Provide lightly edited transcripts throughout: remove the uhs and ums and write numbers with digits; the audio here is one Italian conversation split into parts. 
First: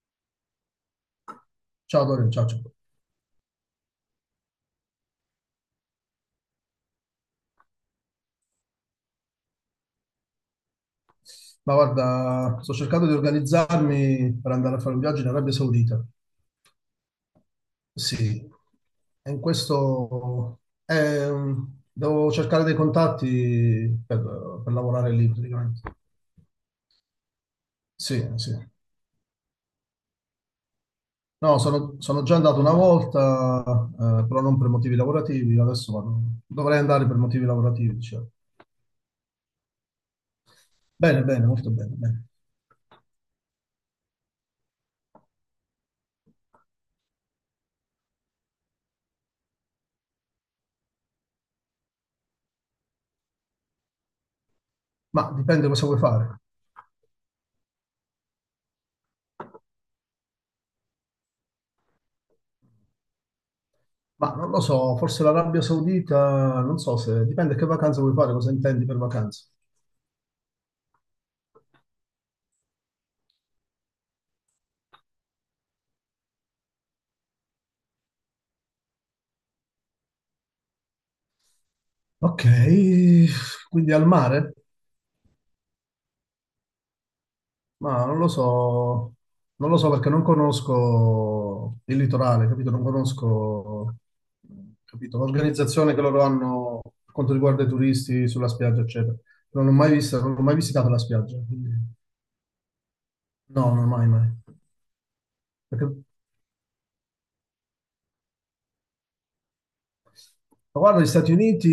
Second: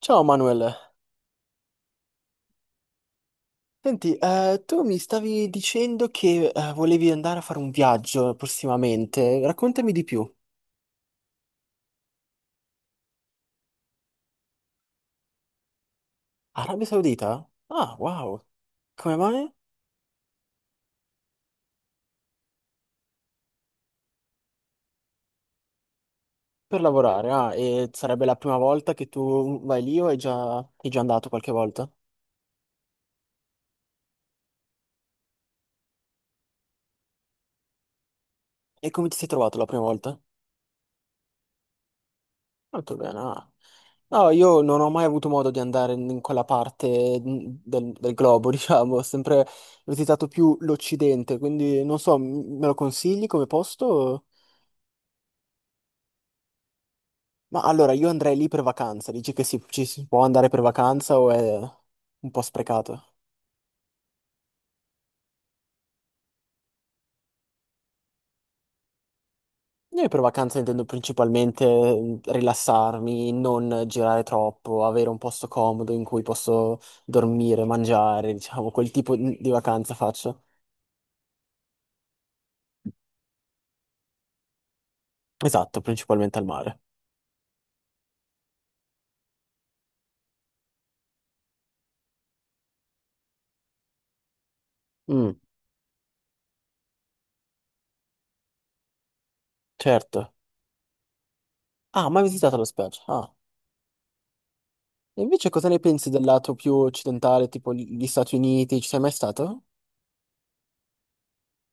Ciao Manuel, Ciao Dorian, ciao, ciao. senti, tu mi stavi dicendo che volevi andare a fare un viaggio prossimamente, raccontami di più. Ma guarda, sto cercando di organizzarmi per andare a fare un viaggio in Arabia Saudita. Arabia Saudita? Ah, wow, Sì, come e in mai? questo devo cercare dei contatti per lavorare lì praticamente. Per lavorare, ah, e sarebbe Sì, la sì. prima volta che tu vai lì o hai già andato qualche No, volta? sono già andato una volta, però non per motivi lavorativi. Dovrei andare per motivi lavorativi, diciamo. E come ti sei trovato la prima volta? Bene, bene, molto bene, bene. Molto bene, ah. No, io non ho mai avuto modo di andare in quella parte del globo, diciamo, ho sempre visitato più l'Occidente, quindi non so, me lo consigli come posto? Ma dipende cosa vuoi fare. Ma allora io andrei lì per vacanza, dici che ci si può andare per vacanza o è un po' sprecato? Ma non lo so, forse l'Arabia Saudita, non so se dipende che vacanza vuoi fare, cosa intendi per vacanza. Io per vacanza intendo principalmente rilassarmi, non girare troppo, avere un posto comodo in cui posso dormire, mangiare, diciamo, quel tipo di vacanza faccio. Ok, quindi al mare? Esatto, principalmente al mare. Ma non lo so, non lo so perché non conosco il litorale, capito? Non conosco, capito, Mm, l'organizzazione che loro hanno per quanto riguarda i turisti sulla spiaggia, eccetera. Non l'ho mai vista, certo. non ho mai visitato la spiaggia, quindi Ah, mai visitato la spiaggia? Ah. no, non mai, mai. E invece cosa ne Perché pensi del lato più occidentale, tipo gli Stati Uniti? Ci sei mai stato? Ma guarda, gli Stati Uniti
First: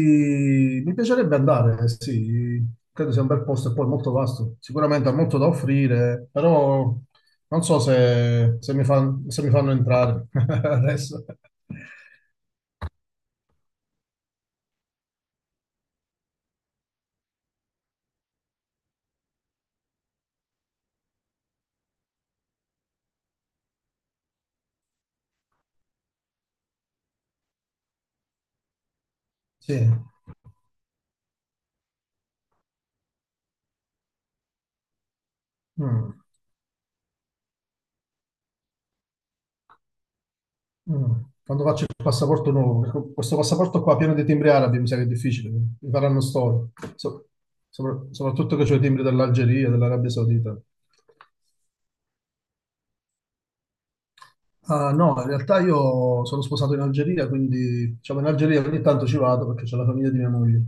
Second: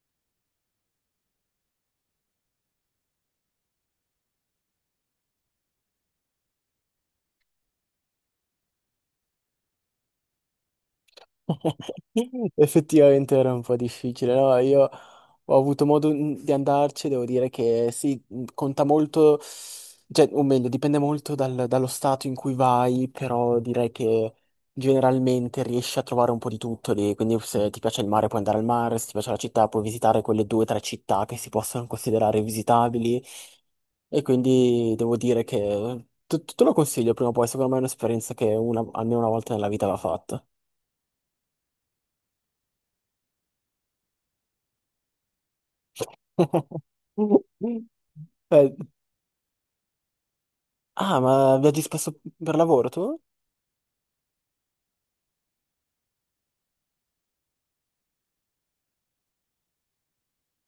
mi piacerebbe andare, sì, credo sia un bel posto e poi molto vasto, sicuramente ha molto da offrire, però non so se se mi fanno entrare adesso. Effettivamente era un po' difficile, no? Io ho avuto modo di andarci, devo dire che sì, mm, conta molto, cioè, o meglio, dipende molto dallo stato in cui vai, però direi che generalmente riesci a trovare un po' di tutto lì, quindi se ti piace il mare puoi andare al mare, se ti piace la città Sì. puoi visitare quelle due o tre città che si possono considerare visitabili e quindi devo dire che Mm, te lo consiglio prima o poi, secondo me è un'esperienza che almeno una volta nella vita va fatta. mm. Quando faccio il passaporto nuovo, ecco, questo passaporto qua pieno di timbri arabi mi sa che è difficile, mi faranno storia. So- Soprattutto che Eh, c'ho i timbri dell'Algeria, dell'Arabia Saudita. ah, ma viaggi spesso per lavoro tu? Ah, no, in realtà io sono sposato in Algeria, quindi diciamo in Algeria ogni tanto ci vado perché c'è la famiglia di mia moglie.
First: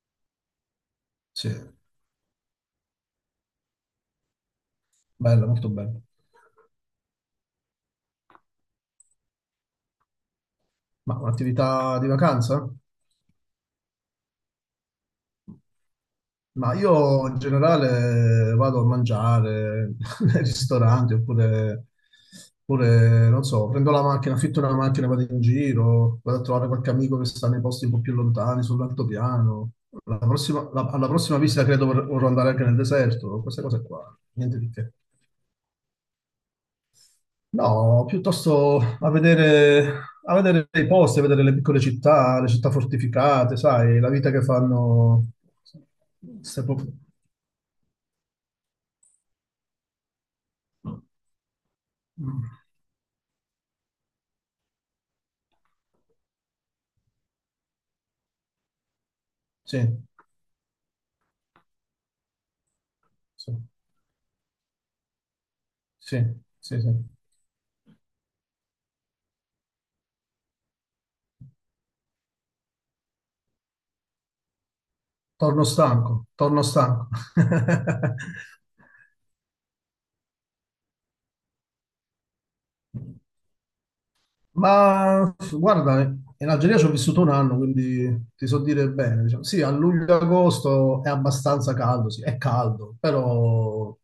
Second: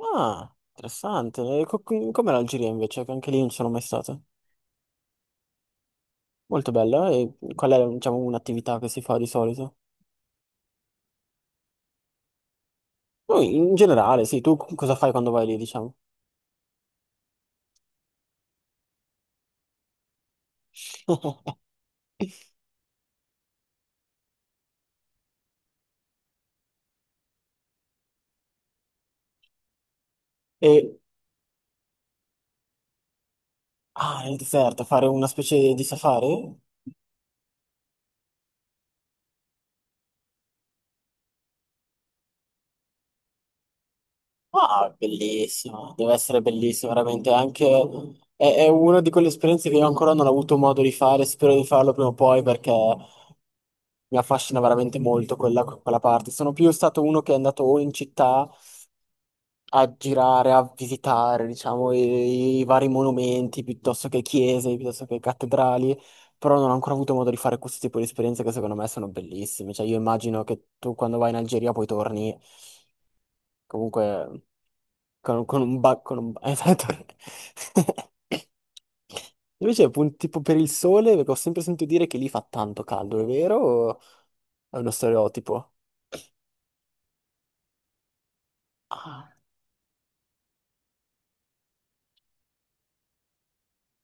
Ah, interessante. Sì, E com'è l'Algeria invece? Che anche lì non sono mai stato. bella, molto bella. Molto bella. E qual è, diciamo, un'attività che si fa di solito? Ma un'attività di vacanza? Poi, in generale, sì, tu cosa fai quando vai lì, diciamo? Ma io in generale vado a mangiare nei ristoranti oppure, non so, prendo la macchina, affitto una macchina, vado in giro, vado a trovare qualche amico che sta nei posti un po' più lontani, sull'altopiano. E, Alla prossima visita credo vorrò andare anche nel deserto, queste cose qua, ah, nel niente di deserto, che. fare una specie di safari? No, piuttosto a vedere i posti, a vedere le piccole città, le città fortificate, sai, la vita che Ah, fanno. bellissimo. Deve essere Se po- bellissimo, veramente. Anche... È, è una di quelle esperienze che io ancora non ho avuto modo di fare, spero di farlo prima o poi Mm. perché mi affascina veramente molto quella parte. Sono più stato uno che è andato o in città Sì, a girare, a visitare, diciamo, i vari sì, monumenti, piuttosto che chiese, piuttosto che cattedrali, sì, però non ho sì, sì. ancora avuto modo di fare questo tipo di esperienze che secondo me sono bellissime. Cioè, io immagino che tu quando vai in Algeria poi torni comunque con, Torno stanco, torno esatto. stanco. Invece, appunto, tipo per il sole, perché ho sempre sentito dire che lì fa tanto caldo, è vero? O è uno Ma stereotipo? guarda, in Algeria ci ho vissuto un anno, quindi ti so dire bene, diciamo. Sì, a luglio-agosto è abbastanza caldo, sì, è caldo, però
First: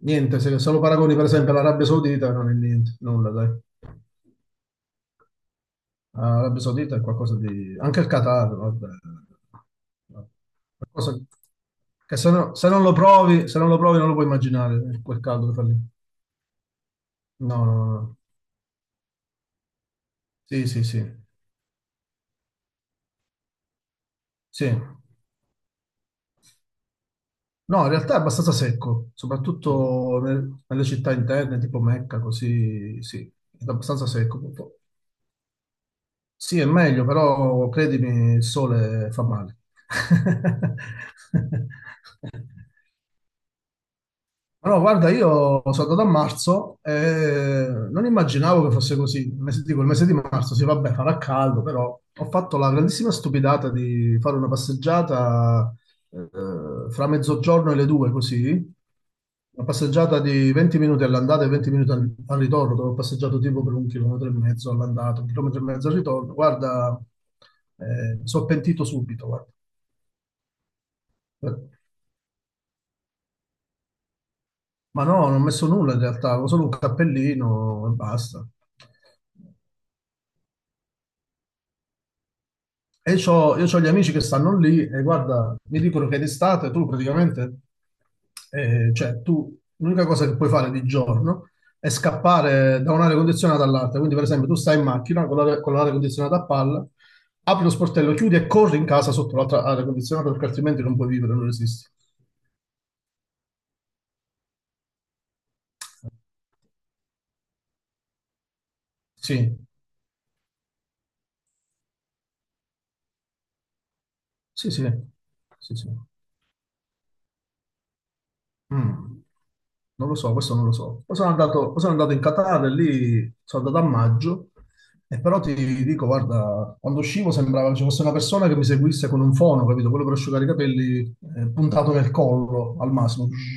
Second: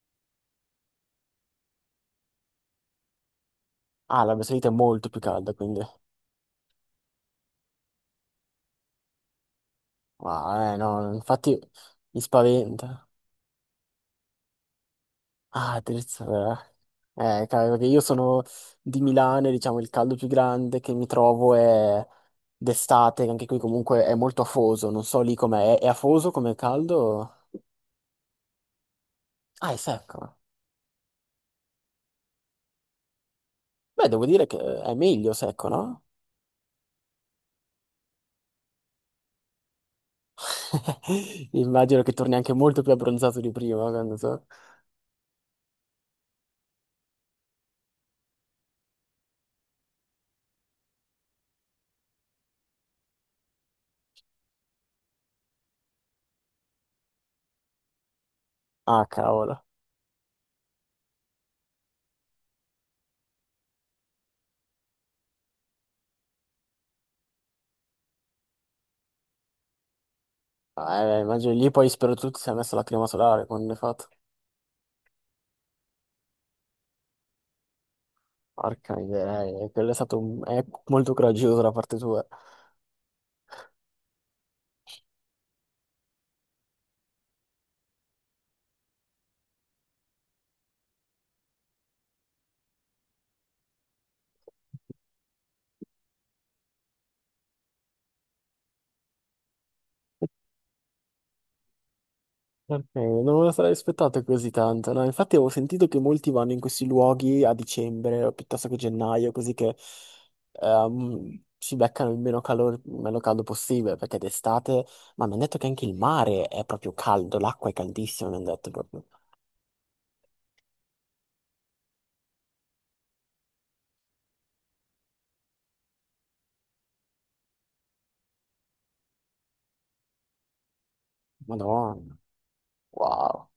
niente, se lo paragoni per esempio all'Arabia Saudita non è niente, nulla, dai. Ah, l'Arabia Saudita è molto più calda, quindi... L'Arabia Saudita è qualcosa di. Anche il Qatar, vabbè. Ah, no, Qualcosa infatti che mi se non lo spaventa. provi, se non lo provi non lo puoi immaginare, quel caldo che fa lì. Ah, terza... eh, No, cavolo, no, perché no. io No. sono di Milano e diciamo il caldo più Sì, grande sì, che mi sì. trovo è d'estate, che anche qui comunque è molto Sì. afoso, non so lì com'è. È afoso come caldo? No, in realtà è abbastanza secco, Ah, è soprattutto secco. Nelle città interne, tipo Mecca, così, sì, è abbastanza Beh, devo secco, dire un che po'. è meglio secco, no? Sì, è meglio, però credimi, il sole fa male. Immagino che torni anche molto più abbronzato di prima, quando so. Ma no, guarda, io sono andato a marzo e non immaginavo che fosse così. Il mese, dico, il mese di marzo, sì, vabbè, farà caldo, però ho fatto la grandissima stupidata di fare una passeggiata fra mezzogiorno e le due, così. Ah, cavolo. Una passeggiata di 20 minuti all'andata e 20 minuti al ritorno, dove ho passeggiato tipo per un chilometro e mezzo all'andata, un chilometro e mezzo al ritorno. Guarda, mi sono pentito subito, guarda. Ah, immagino lì poi spero tutti si è messo la crema solare quando è fatto. Ma no, non ho messo nulla in realtà, avevo solo un cappellino e basta. Porca miseria, quello è stato è molto coraggioso da parte tua. Io ho gli amici che stanno lì e guarda, mi dicono che d'estate tu praticamente, cioè tu, l'unica cosa che puoi fare di giorno è scappare da un'area condizionata all'altra. Quindi per esempio tu stai in macchina con l'aria condizionata a palla, apri lo sportello, chiudi e corri in casa sotto l'altra aria condizionata perché altrimenti non puoi vivere, non esisti. Non me lo sarei aspettato così tanto, no? Infatti avevo sentito che molti vanno in questi luoghi a dicembre o piuttosto che gennaio, così Sì, che si beccano il meno calore, il meno caldo possibile, perché sì, sì, d'estate... Ma mi hanno detto che sì, anche sì. il mare è proprio caldo, l'acqua è caldissima, mi hanno detto Mm. proprio. Non lo so, questo non lo so. Poi sono andato in Qatar e lì sono andato a maggio e però ti dico, guarda, quando uscivo sembrava che ci fosse una persona che mi seguisse con un fono, capito? Quello per asciugare i capelli puntato nel Madonna, collo al massimo. wow,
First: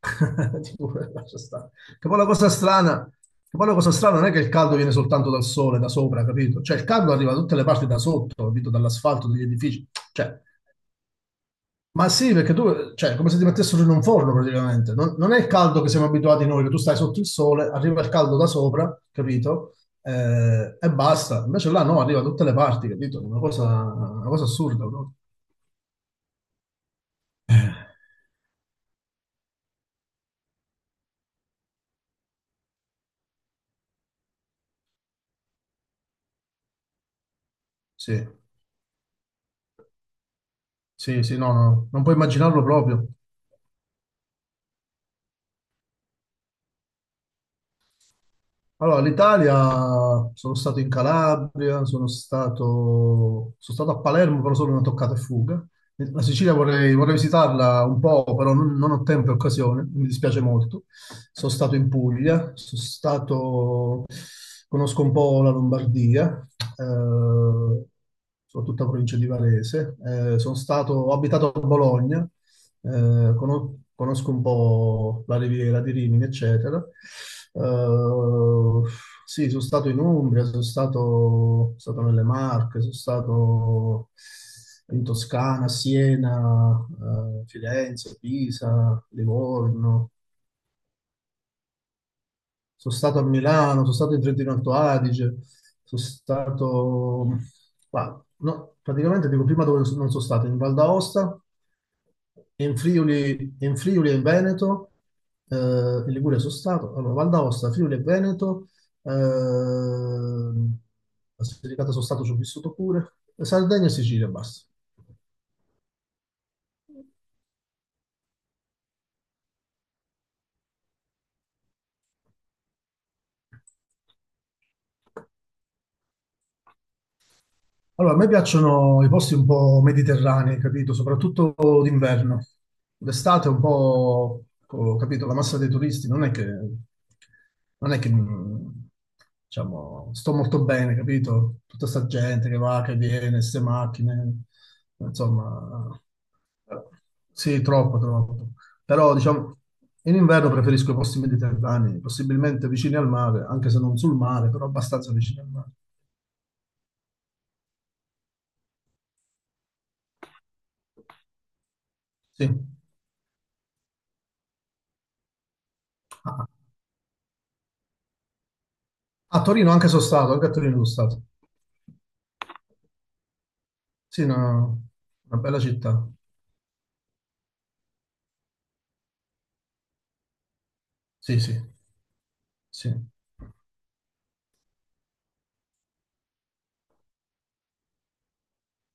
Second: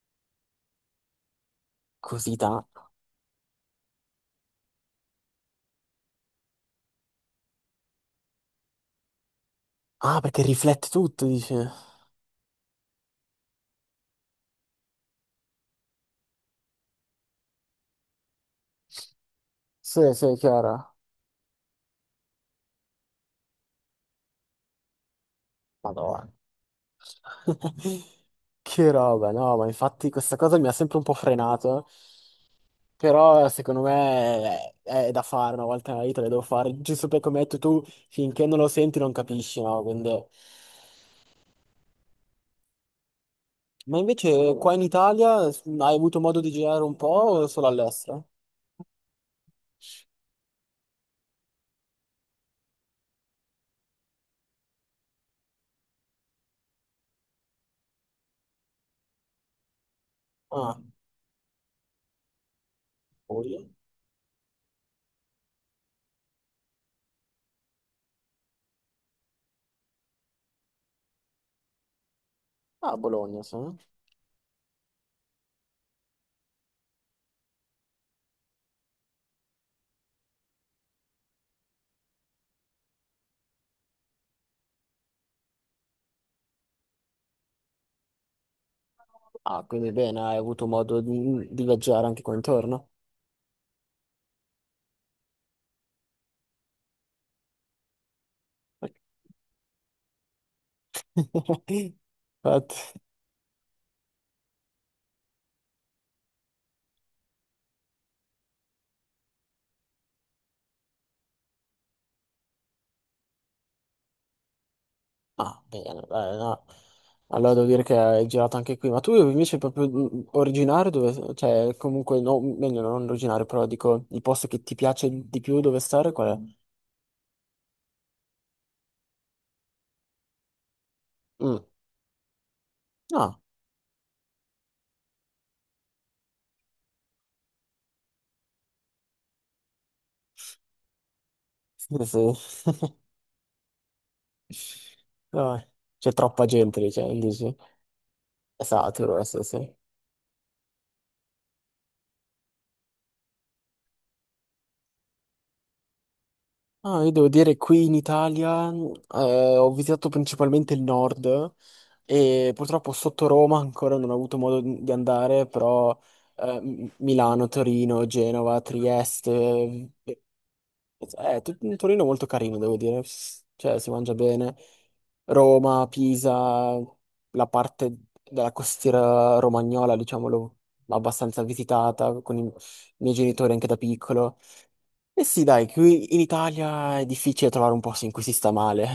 Tipo, lascia stare. Che poi la così cosa tanto. strana, che poi la cosa strana non è che il caldo viene soltanto dal sole, da sopra, capito? Cioè il caldo arriva da tutte le parti da sotto, capito? Dall'asfalto, dagli edifici. Ah, perché Cioè, riflette tutto, dice. ma sì, perché tu, cioè, è come se ti mettessero in un forno praticamente. Non è il caldo che siamo abituati noi, che tu stai sotto il sole, arriva il caldo da sopra, capito? Sì, sì, è E chiaro. basta. Invece là no, arriva da tutte le parti, capito? Una cosa assurda, no? Madonna. Eh, Che roba, no, ma infatti questa cosa mi ha sempre un po' frenato, però secondo me è da fare una volta nella vita, le devo fare, giusto perché come hai detto tu, sì, finché non lo senti non capisci, no? Quindi- sì, sì, no, no, non puoi immaginarlo proprio. Ma invece qua in Italia hai avuto modo di girare un po' o solo all'estero? Allora, l'Italia, sono stato in Calabria, sono stato a Palermo, però solo una toccata e fuga. La Sicilia vorrei visitarla un po', però non ho tempo e occasione, mi dispiace Ah, molto. Sono stato in Puglia, Bologna. Conosco un po' la Lombardia, eh, soprattutto la provincia di Varese. Sono stato, ho abitato a Bologna, Ah, Bologna, sì. Conosco un po' la Riviera di Rimini, eccetera. Eh, sì, sono stato in Umbria, sono stato nelle Marche, sono stato in Toscana, Siena, Firenze, Pisa, Ah, quindi Livorno, bene, hai avuto modo di viaggiare anche qua intorno? sono stato a Milano, sono stato in Trentino Alto Adige, sono stato. Qua, no, praticamente dico prima dove non sono stato, in Val d'Aosta, in Infatti- Friuli, in Friuli e in Veneto, in Liguria sono stato, allora Val d'Aosta, Friuli e Veneto, la Basilicata sono stato, ci ho vissuto pure, Sardegna e Sicilia, basta. Ah, bene, dai, no. Allora devo dire che hai girato anche qui, ma tu invece proprio originario dove, cioè comunque, no, meglio non originario, però dico, il posto che ti piace di più dove stare qual Allora, a me piacciono i posti un po' mediterranei, capito? è? Soprattutto Mm. d'inverno. Ah, D'estate un po', ho capito, la massa dei turisti non è che, non è che, mh, diciamo, sto molto bene, capito? Tutta sì, sta gente che sì. va, che viene, queste macchine, Dai. insomma, C'è troppa gente eh, lì, cioè, dici? sì, troppo, troppo. È Però, saturo, sì, diciamo, sì. in inverno preferisco i posti mediterranei, possibilmente vicini al mare, anche se non sul mare, però abbastanza vicini al mare. Ah, io devo dire qui in Italia ho visitato principalmente il nord, Sì. e purtroppo sotto Roma ancora non ho avuto modo di andare, però Ah, ah. Milano, Torino, Genova, A Torino anche Trieste. sono Eh, stato, anche a Torino sono stato. Torino è molto carino, devo dire. S- cioè, si mangia Sì, bene. una bella Roma, città. Pisa, la parte della costiera romagnola, diciamolo, Sì, abbastanza sì, visitata con i sì, miei genitori anche da piccolo. E sì, dai, qui in Italia è difficile trovare un posto in cui si sta male,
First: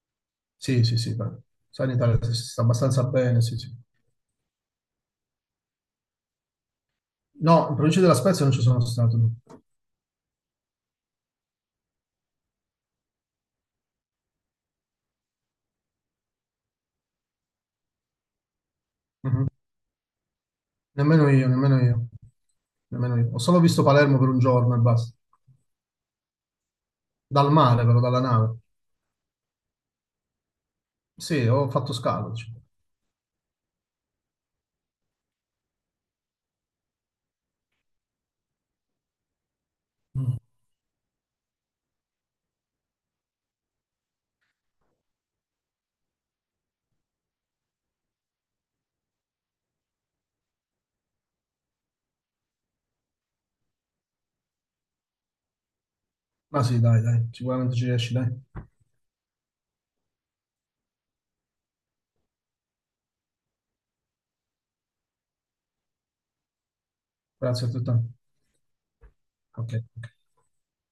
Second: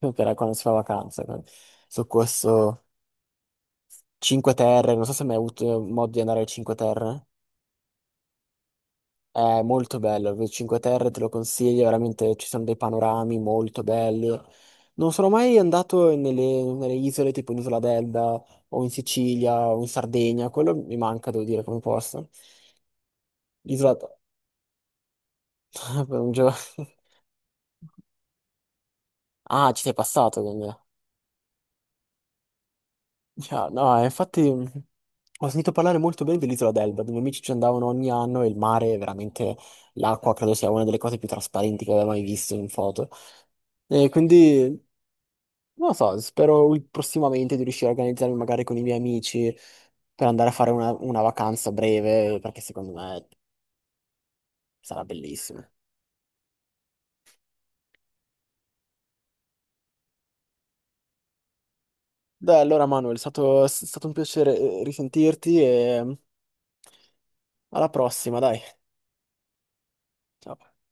per quando si fa sì, sì, sì, vacanza. dai. Sai, in Su Italia si sta questo. abbastanza bene, sì, sì. Cinque Terre, non so se hai mai avuto modo di andare alle Cinque Terre. No, in provincia della Spezia non ci sono stato, no. È molto bello, le Cinque Terre te lo consiglio, veramente ci sono dei panorami molto belli. Non sono mai andato nelle isole tipo in Isola d'Elba o in Mhm. Sicilia o in Sardegna, quello mi Nemmeno manca, devo io, dire, come nemmeno io, posto. nemmeno io. Ho solo visto L'isola... Palermo per un giorno e basta. per un gio- Dal mare, però, dalla nave. Ah, ci sei passato quindi. Sì, ho fatto scalo, diciamo. Yeah, no, infatti ho sentito parlare molto bene dell'isola d'Elba, dove i miei amici ci andavano ogni anno e il mare, è veramente, l'acqua Mm. credo sia una delle cose più trasparenti che avevo mai visto in foto. E quindi, non lo so, spero prossimamente di riuscire a organizzarmi magari con i miei amici per andare a fare una vacanza breve, perché secondo me sarà bellissimo. Ma sì, dai, dai, sicuramente ci riesci, dai. Dai, allora Manuel, è stato un piacere risentirti e mm, Grazie a alla tutti. Ok. prossima, dai. Ok. Ciao.